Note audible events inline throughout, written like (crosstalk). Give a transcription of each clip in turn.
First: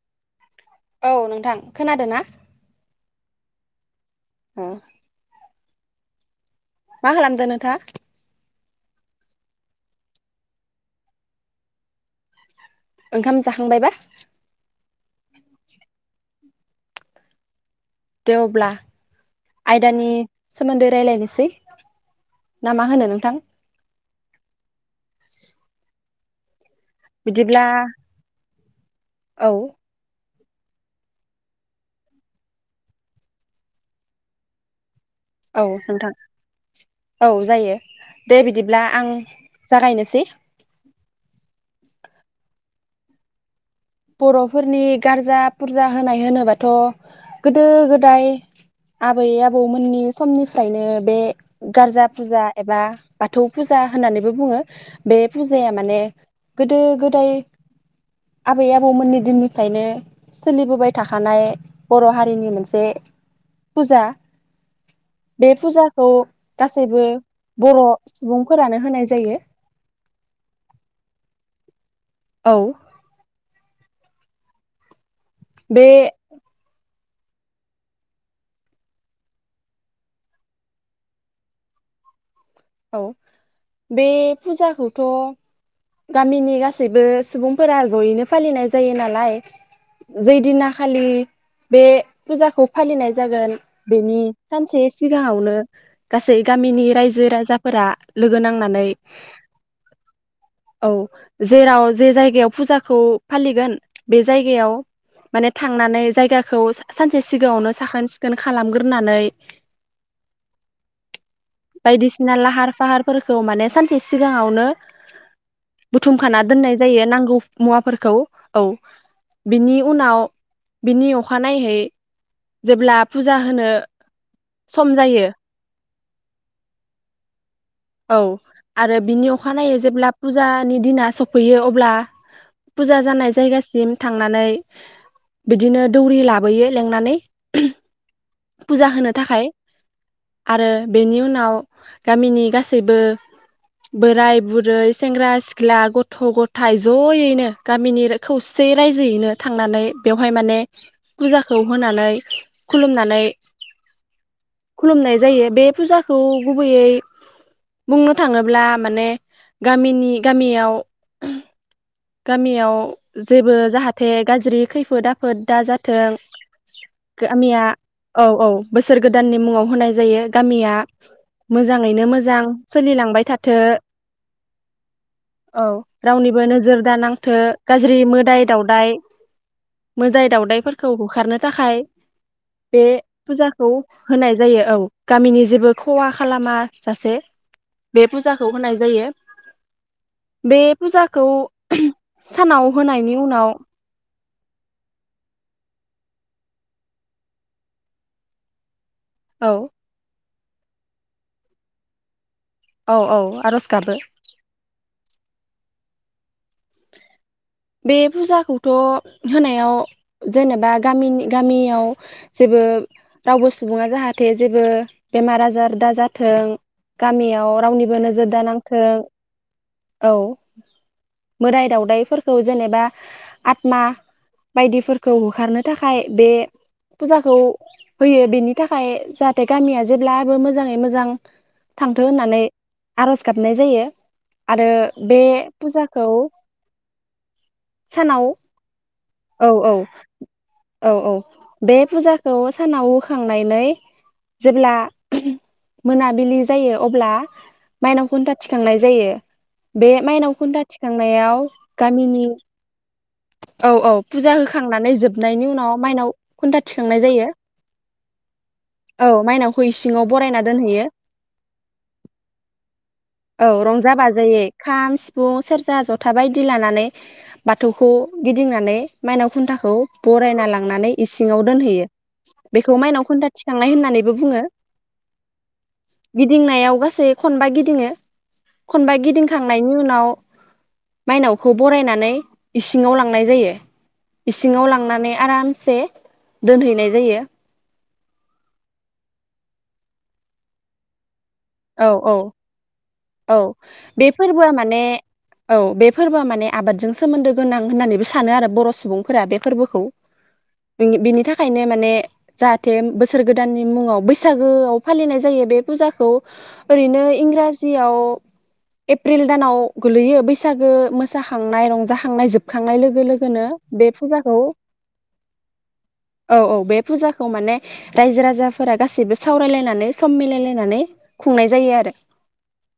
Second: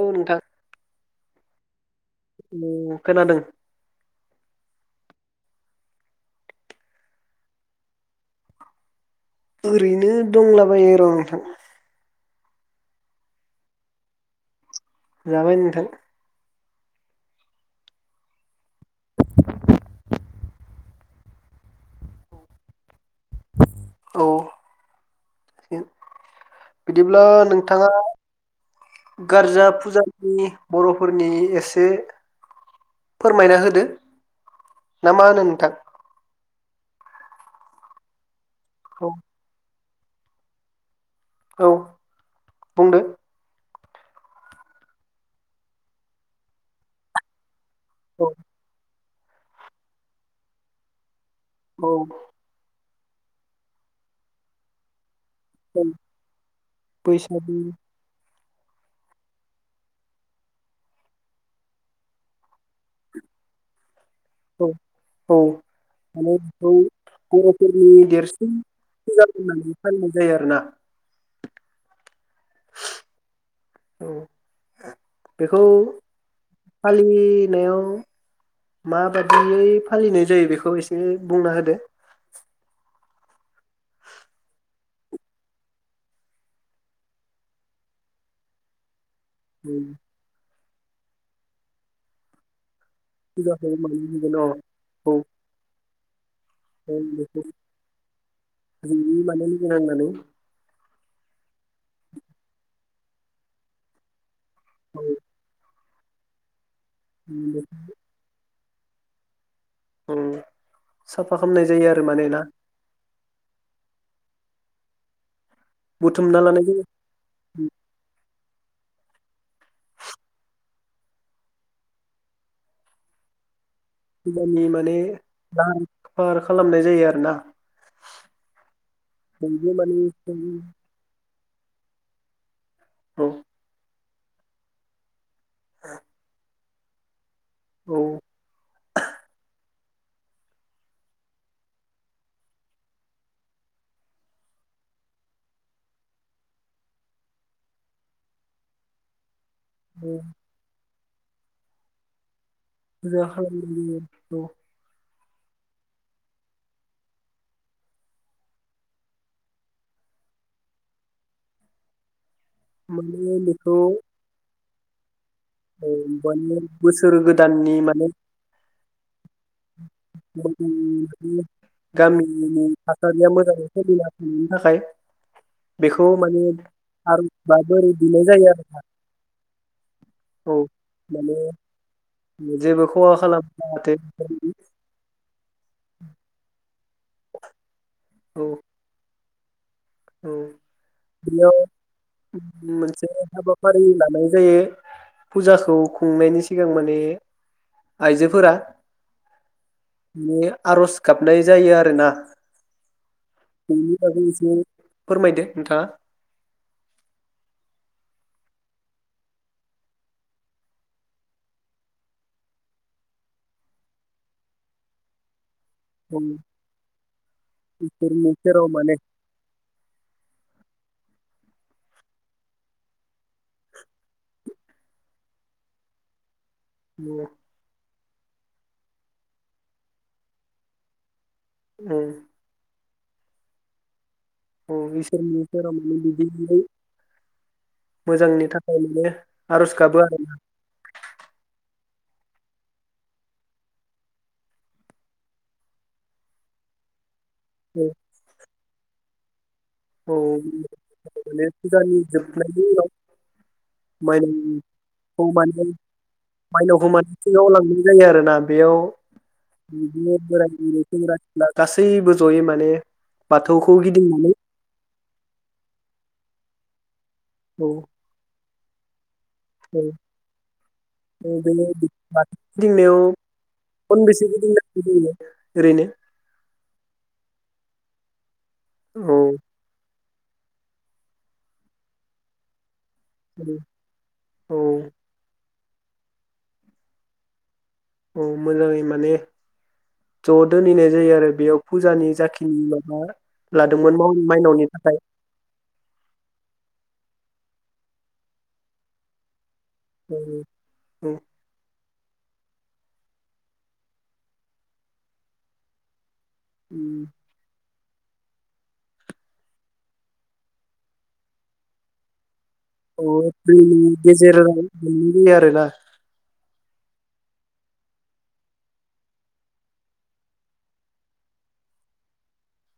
औ नोंथां औ नोंथां खोनादों ना? औ खोनादों। हम। मा खालामदों नोंथाङा? ओरैनो दंलाबायो र' नोंथां। ओंखाम जाखांबायबा? जाबाय नोंथां। दे अब्ला आयदानि सोमोन्दै राय्लायनोसै ना मा होनो नोंथां? औ। बिदिब्ला नोंथाङा औ गारजा फुजा नि बर'फोरनि एसे फोरमायना होदो। ना मा होनो नोंथां? औ जायो। दे बिदिब्ला आं औ जागायनोसै। औ बुंदो बर'फोरनि गारजा फुरजा होनाय होनोबाथ' गोदो-गोदाय औ आबै-आबौमोननि समनिफ्रायनो बे औ गारजा फुजा एबा बाथौ फुजा होननानैबो बुङो। बे फुजाया औ माने गोदो गोदाय बैसागु आबै आबौमोननि दिननिफ्रायनो सोलिबोबाय थाखानाय बर' हारिनि मोनसे फुजा। औ औ बे फुजाखौ माने बेखौ गासैबो बर' बर'फोरनि देरसिन सुबुंफोरानो होनाय फुजा जायो। होननानै फालिनाय जायो आरोना। औ औ। बेखौ बे फालिनायाव माबादियै फालिनाय जायो बेखौ एसे बुंना होदो। औ बे फुजाखौथ' गामिनि गासैबो सुबुंफोरा जयैनो फालिनाय जायो नालाय जैदिना खालि बे फुजाखौ फालिनाय जागोन फुजाखौ मानो बेनि होगोन अ सानसे औ सिगाङावनो सै गामिनि औ रायजो बेखौ राजा फोरा लोगो नांनानै जोंनि माने लोगो नांनानै औ जेराव जे जायगायाव फुजाखौ फालिगोन बे जायगायाव औ माने था थांनानै जायगाखौ सानसे सिगाङावनो साखोन सिखोन खा खालामगोरनानै साफा खालामनाय जायो आरो माने ना लाहार फाहार फोरखौ माने सानसे सिगाङावनो बुथुमना बुथुमखाना लानाय दोननाय जायो नांगौ मुवाफोरखौ। औ बिनि उनाव बिनि अखानाहै जेब्ला फुजा होनो फुजानि सम माने जायो (unintelligible) फाहार खालामनाय जायो आरोना। औ आरो बिनि अखानायै माने जेब्ला फुजानि औ दिना स फैयो अब्ला फुजा औ जानाय जायगासिम थांनानै बिदिनो दौरि लाबोयो लेंनानै। औ फुजा होनो थाखाय। आरो बेनि उनाव गामिनि गास गासैबो बोराय बुरै सेंग्रा सिख्ला गथ' गथाय ज'यैनो गामिनि खौसे रायजोयैनो थांनानै बेवहाय माने फुजाखौ होनानै खुलुमनानै खुलुमनाय (unintelligible) जायो बे फुजाखौ गुबैयै बुंनो थाङोब्ला माने गामिनि गामियाव गामियाव माने जेबो बेखौ जाहाथे गाज्रि खै फोदा फोद औ दाजाथों माने बोसोर गामिया गोदाननि माने औ औ बोसोर गोद दाननि मुङाव होनाय जायो गामिया मोजाङैनो मोजां गामिनि सोलिलांबाय थासारिया थाथो मोजाङै सोलिना थानायनि थाखाय औ बेखौ माने रावनिबो नोजोर आरज दानांथो बा बोर गाज्रि बिनाय मोदाइ जायो दाउदाइ मोदाइ आरो औ दावउदाइफोरखौ होखारनो माने थाखाय बे जेबो खहा खालामा फुजाखौ जाहाथे हो होनाय जायो औ गामिनि जेबो खहा खालामा सासे बे औ फुजाखौ होनाय जायो। औ बे फुजाखौ बेयाव सानाव मोनसे होनायनि उनाव हाबाफारि लानाय जायो फुजाखौ खुंनायनि सिगां माने आइजोफोरा औ माने आर'ज गाबनाय जायो आरोना। औ औ आर'ज बेनि गाबो। बागै एसे फोरमायदो नोंथाङा। बे फुजाखौथ' होनायाव जेनेबा गामिनि गामियाव जेबो रावबो सुबुङा जाहाथे जेबो बेमार आजार दा औ जाथों गामियाव रावनिबो इसोरनि नोजोर सेराव दानांथों माने औ मोदाइ दावउदाइफोरखौ जेनेबा आत्मा बायदिफोरखौ होखारनो थाखाय बे औ फुजाखौ होयो बेनि थाखाय जाहाथे गामिया जेब्लाबो मोजाङै मोजां थांथो औ होननानै आर'ज गाबनाय जायो। आरो औ बे इसोरनि सेराव माने फुजाखौ (unintelligible) सानाव मोजांनि थाखाय माने औ औ आर'ज गाबो औ औ बे बे फुजाखौ सानाव होखांनानै जेब्ला मोनाबिलि जायो अब्ला आरोना माइनाव खुन्था थिखांनाय जायो। बे औ माइनाव खुनथा माने थिखांनायाव फुजानि गामिनि जोबनायनि उनाव औ औ फुजा माइनावखौ होखांनानै जोबनायनि माने उनाव माइनाव खुन्था माइनावखौ थिखांनाय माने जायो। सिङाव लांनाय जायो आरो ना? बेयाव औ माइनावखौ इसिङाव बिदिनो बरायना बोराय बुरै दोनहैयो सेंग्रा सिख्ला गासैबो जयै माने औ बाथौखौ रंजा गिदिंनानै बाजायै खाम सिफुं सेरजा जथा बायदि लानानै। औ बाथौखौ गिदिंनानै माइनाव खुन्थाखौ औ बरायना लांनानै औ इसिङाव बे दोनहैयो बाथौ बेखौ गिदिंनायाव माइनाव खुन्था थिखांनाय होननानै खनबेसे बुङो गिदिंनांगौ जायो ओरैनो गिदिंनायाव गासै खनबा गिदिङो खनबा औ गिदिंखांनायनि उनाव माइनावखौ बरायनानै इसिं इसिङाव लांनाय जायो औ इसिङाव लांनानै आराम से दोनहैनाय जायो। औ मोजाङै माने ज' दोनहैनाय जायो आरो। बेयाव औ फुजानि औ जाखिनि माबा औ लादोंमोन बे माव फोरबोआ माइनावनि माने थाखाय औ बे फोरबोआ माने आबादजों सोमोन्दो गोनां होननानैबो सानो आरो बर' सुबुंफोरा बेफोरबो खौ औ औ बिनि थाखायनो माने जाहाथे बोसोर गोदाननि मुङाव बैसागोआव फालिनाय जायो बे फुजाखौ। ओरैनो इंराजि आव एप्रिल दानाव गोलैयो बैसागो मोसाखांनाय रंजाखांनाय जोब एप्रिलनि गेजेराव गोलैबाय आरोना। औ बे फुजाखौ माने रायजो राजाफोरा गासैबो सावरायलायनानै सम मिलायलायनानै खुंनाय जायो आरो।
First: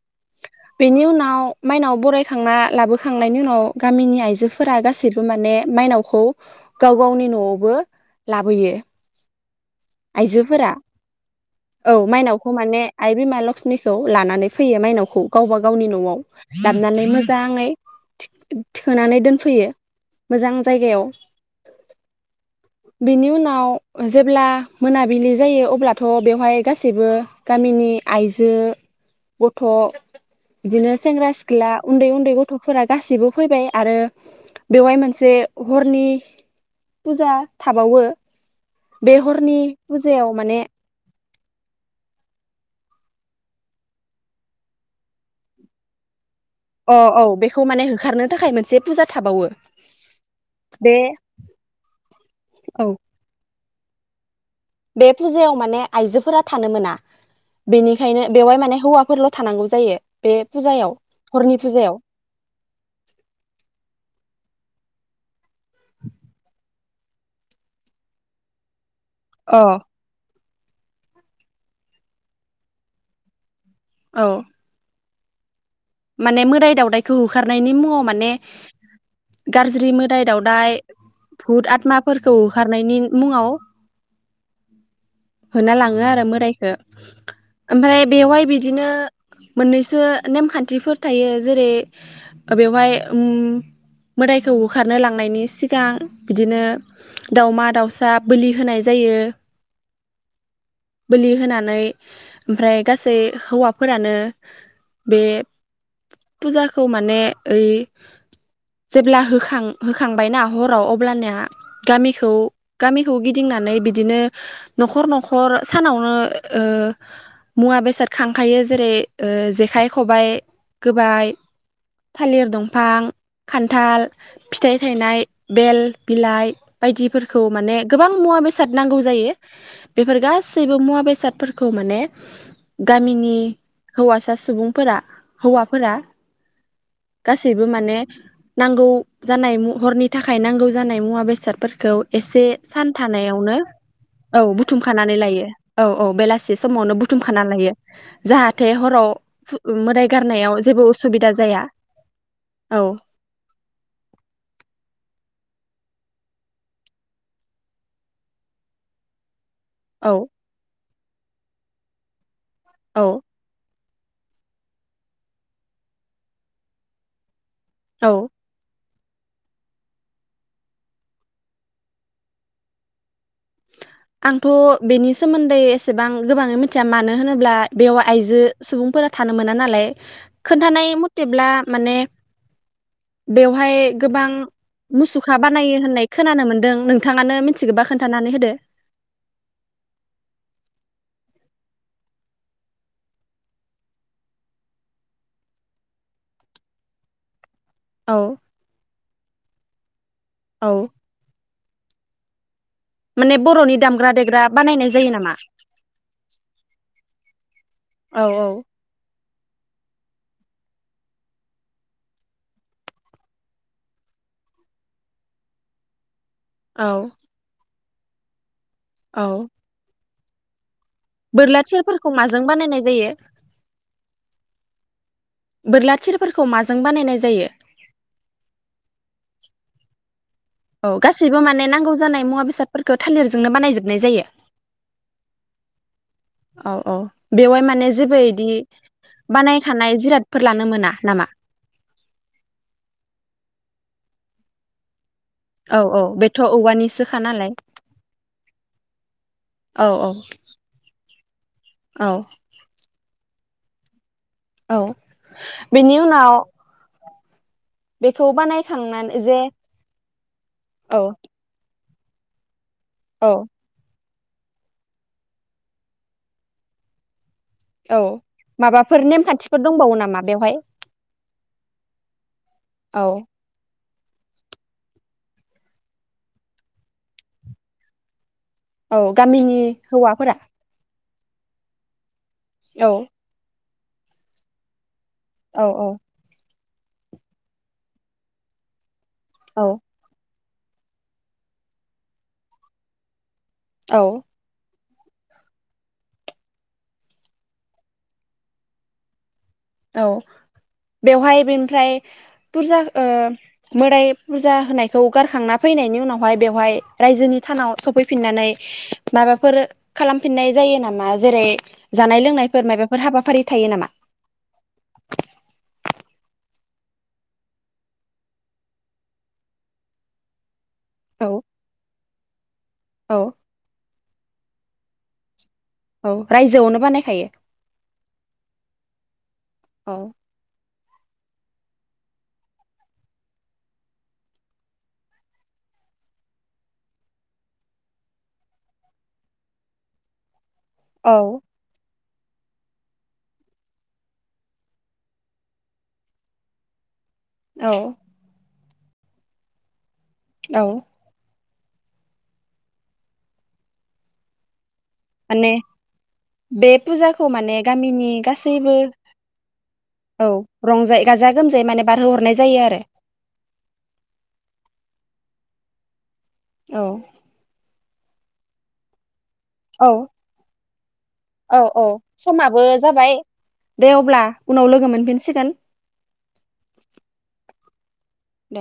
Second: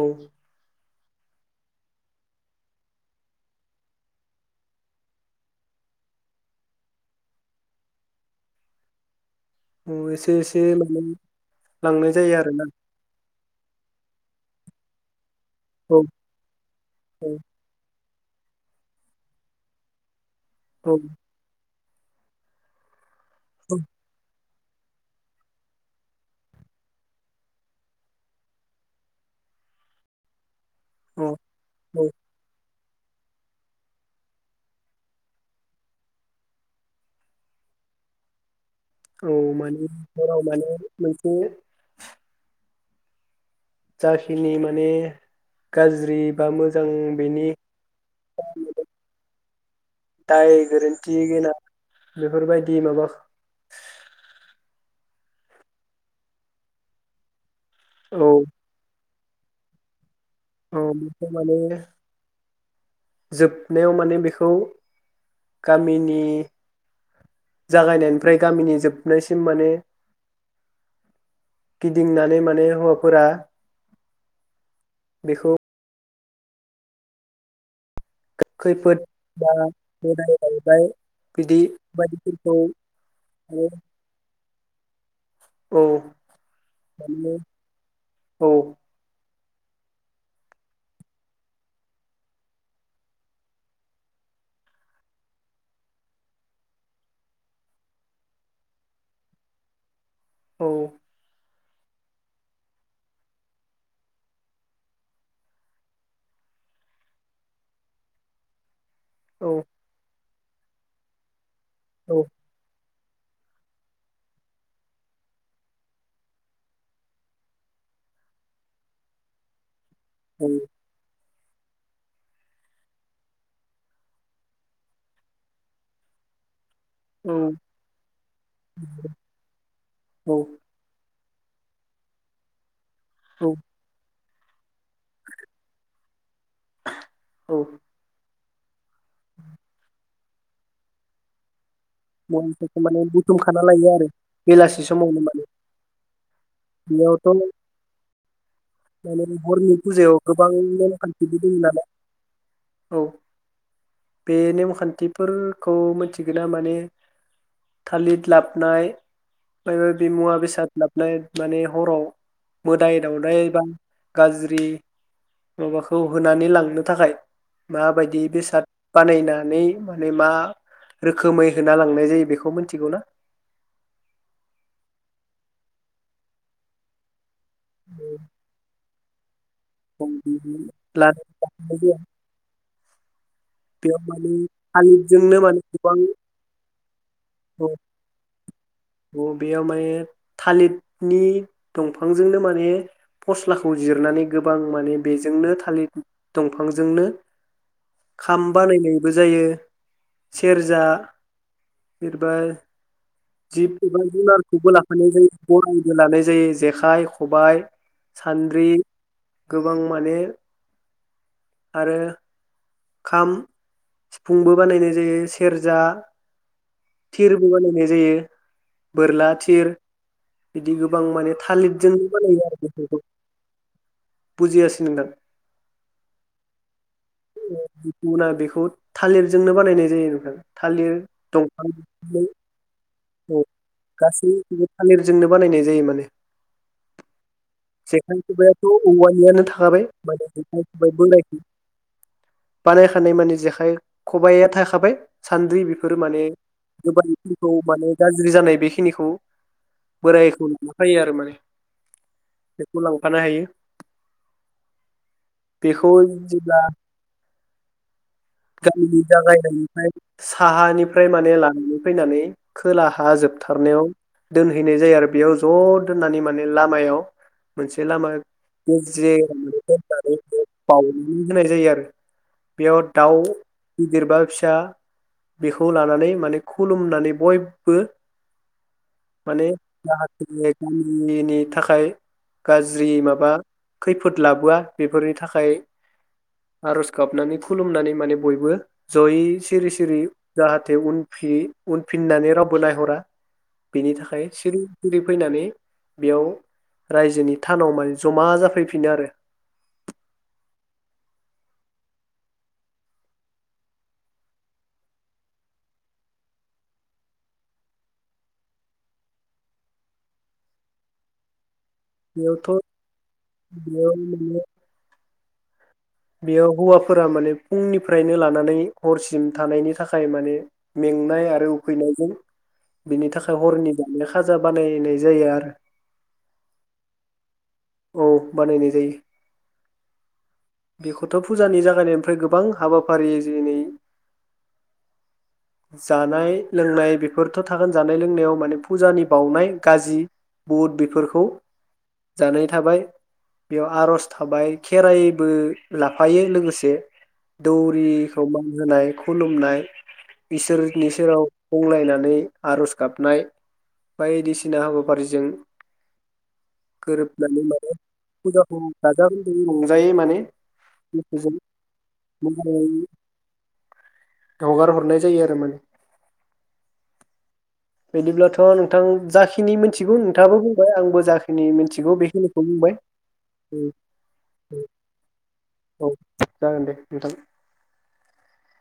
औ। बेनि उनाव माइनाव बरायखांना लाबोखांनायनि उनाव गामिनि आइजोफोरा गासैबो माने माइनावखौ गाव गावनि न'आवबो लाबोयो। औ एसे एसे आइजोफोरा लां लांनाय औ लांनाय जायो माइनावखौ आरोना। माने आइ बिमा लक्ष्मिखौ लानानै फैयो माइनावखौ। गावबा गावनि औ न'आव लाबनानै औ मोजाङै थोनानै दोनफैयो। मोजां औ जायगायाव बिनि उनाव जेब्ला मोनाबिलि जायो अब्लाथ' बेवहाय गासैबो गामिनि नि आइजो गथ' बिदिनो सेंग्रा औ सिख्ला औ उन्दै उन्दै गथ' फोरा गासिबो फैबाय आरो बेवहाय मोनसे हरनि फुजा थाबावो। बे औ हरनि माने फुजायाव हराव माने मोन से जाखिनि माने गाज्रि बा मोजां अ औ बेनि बेखौ माने होखारनो थाखाय मोनसे फुजा थाबावो दाय बे गोरोन्थि गोनां बेफोरबायदि औ माबा बे फुजायाव माने आइजोफोरा थानो मोना। औ बेनिखायनो बेवहाय माने हौवाफोरल' थानांगौ जायो। बे औ फुजायाव बेखौ हरनि माने फुजायाव जोबनायाव माने बेखौ गामिनि जागायनायनिफ्राय गामिनि जोब नायसिम अ माने गिदिंनानै माने हौवाफोरा औ बेखौ माने मोदाय दावदायखौ होखारनायनि मुङाव माने खैफोद बा गारज्रि मोदाय दावदाय बिदि भुत आत्माफोरखौ बायदिफोरखौ होखारनायनि मुङाव माने होना औ लाङो आरो मोदायखौ माने ओमफ्राय बेवहाय औ बिदिनो मोननैसो नेमखान थिफोर थायो जेरै ओ बेवहाय उम मोदायखौ होखारनो लांनायनि सिगां बिदिनो दावमा दाउसा बोलि होनाय जायो। औ बोलि होना नै ओमफ्राय गासै हौवाफोरानो बे फुजाखौ माने ओइ जेब्ला होखां औ होखांबायना हराव अब्लानिया औ गामिखौ गामिखौ गिदिंनानै बिदिनो न'खर न'खर सानावनो ओ मुवा बेसाद खांखायो जेरै जेखाय खबाइ होबाय थालिर दंफां, खान्थाल, फिथाइ थायनाय बेल बिलाइ बायदिफोरखौ औ माने गोबां मुवा बेसाद नांगौ जायो बेफोर औ गासैबो मुवा बेसाद फोरखौ माने गामिनि औ हौवासा सुबुंफोरा हौवाफोरा औ गासैबो माने नांगौ जानाय मु हरनि थाखाय नांगौ जानाय मुवा बेसादफोर खौ एसे बयनिफ्रायबो सान माने थानायावनो बुथुमखाना लायो आरो औ बेलासि बुथुमखानानै समावनो माने लायो औ औ बेलासि समावनो बेयावथ' बुथुमखानानै लायो जाहाथे हराव माने फु हरनि मोदाय फुजायाव गोबां गारनायाव जेबो उसुबिदा नेमखान्थिबो दं जाया नालाय औ बे नेमखान्थिफो फोरखौ मिनथिगोना माने थालिद लाबनाय माइबा बि औ मुवा बेसाद लाबनाय माने हराव मोदाय औ दाउदाय बां गाज्रि माबाखौ होनानै लांनो थाखाय औ माबायदि बेसाद बानायनानै माने मा रोखोमै होना लांनाय जायो बेखौ मोनथिगौ ना? आंथ' बेनि सोमोन्दै एसेबां गोबाङै मिथिया मानो होनो ब्ला बेयाव आइजो सुबुंफोरा थानो मोना नालाय खोन्थानाय लानाय मथेब्ला माने जाया बेवहाय बेयाव गोबां माने थालिरजोंनो मुसुखा माने बानायो गोबां होननाय खोनानो मोनदों नोंथाङानो मिनथिगौबा खोन्थानानै होदो। औ बेयाव माने थालिदनि दंफांजोंनो माने फस्लाखौ जिरनानै गोबां माने बेजोंनो थालिद दंफांजोंनो औ खाम बानायनायबो जायो औ सेरजा बिरबाय माने बर'नि जिब एबा दामग्रा देग्रा जुनारखौबो बानायनाय लाखानाय जायो नामा गराइबो लानाय जायो जेखाइ, खबाय, औ औ सान्द्रि गोबां माने आरो खाम सिफुंबो बानायनाय जायो सेरजा औ थिरबो बानायनाय जायो। औ बोरला थिर बिदि गोबां माने बोरला थालिरजोंनो थिरफोरखौ बानायो माजों आरो बानायनाय बेफोरखौ जायो बुजियासै नोंथां बोरला थिरफोरखौ माजों बानायनाय जायो गुबुना बेखौ थालिरजोंनो बानायनाय जायो नोंथां। थालिर औ गासैबो माने नांगौ दंफां जानाय मुवा बेसादफोरखो औ गासैबो थालिरजोंनो बानायनाय जायो माने। औ औ बेवहाय माने जेबो जेखाइ इदि खबाइयाथ' औवानियानो बानायखानाय थाखाबाय जिरादफोर लानो जेखाइ मोना खबाइ नामा? बोरायखौ बानायखानाय माने जेखाइ फाय खबाइया थाखाबाय। सान्द्रि औ बेफोर औ माने बेथ' गोबां औवानिसोखा नालाय गोबाव माने गाज्रि जानाय बेखिनिखौ औ औ बोरायखौ मोनखायो आरो माने। औ बेखौ लां फानो हायो। औ बेखौ बिनि उनाव जेब्ला बेखौ गामिनि बानायखांनानै जे जागायनायनिफ्राय औ साहानिफ्राय माने लानानै फैनानै खोलाहा औ जोबथारनायाव दोनहैनाय जायो आरो बेयाव ज' दोननानै माने लामायाव मोनसे औ लामा माबाफोर गेजेराव नेमखान्थिफोर दोननानै दंबावो नामा माने बेवहाय बाउनानै होनाय जायो आरो बेया औ दाउ गिदिर बा फिसा बेखौ लानानै माने खुलुमनानै बयबो औ गामिनि हौवाफोरा? निनि थाखाय गाज्रि औ माबा खैफोद लाबोआ बेफोरनि थाखाय औ औ आरज गाबनानै फु खुलुमनानै माने बयबो जयै औ सिरि सिरि जाहाथे उन फि उनफिननानै रावबो नायहरा बेनि औ थाखाय सिरि सिरि फैनानै बेयाव रायजोनि थानाव माने जमा जाफैफिनो आरो। औ बेवहाय बेनिफ्राय फुरजा ओ मोदाय फुरजा होनायखौ गारखांना फैनायनि उनावहाय बेवहाय रायजोनि थानाव सफैफिननानै माबाफोर खालामफिननाय जायो नामा? जेरै- जानाय बेयावथ' लोंनायफोर माबाफोर हाबाफारि थायो नामा? बेयाव माने बेयाव हौवाफोरा माने फुंनिफ्रायनो लानानै हरसिम थानायनि थाखाय माने औ मेंनाय आरो उखैनायजों बिनि औ थाखाय हरनि बिदिनो खाजा बानायनाय जायो आरो। औ रायजोआवनो बानायखायो? औ बानायनाय जायो। औ बेखौथ' फुजानि जागाय नायनिफ्राय गोबां हाबाफारि जेनै जानाय लोंनाय बेफोरथ' थागोन जानाय लोंनायाव माने फुजानि बाउनाय गाजि बुद औ बेफोरखौ जानाय थाबाय बेयाव आर'ज थाबाय खेराइबो लाफायो लोगोसे। औ दौरि (unintelligible) होनाय खुलुमनाय औ इसोरनि सेराव गंग्लायनानै आर'ज गाबनाय बायदिसिना हाबा माने बे फुजाखौ माने गामिनि फुजाखौ गासैबो गाजा गोमजायै रंजायै माने औ रंजा गाजा गोसोजों गोमजायै माने बारहो हरनाय मोजाङै जायो आरो। हगार हरनाय जायो आरो माने। औ बिदिब्लाथ' नोंथां जाख खिनि औ मोनथिगौ नोंथाङाबो बुंबाय आंबो जाखिनि औ औ मिनथिगौ बेखिनिखौ समाबो बुंबाय जाबाय दे अब्ला उनाव लोगो मोनफिनसिगोन औ जागोन दे नोंथां। दे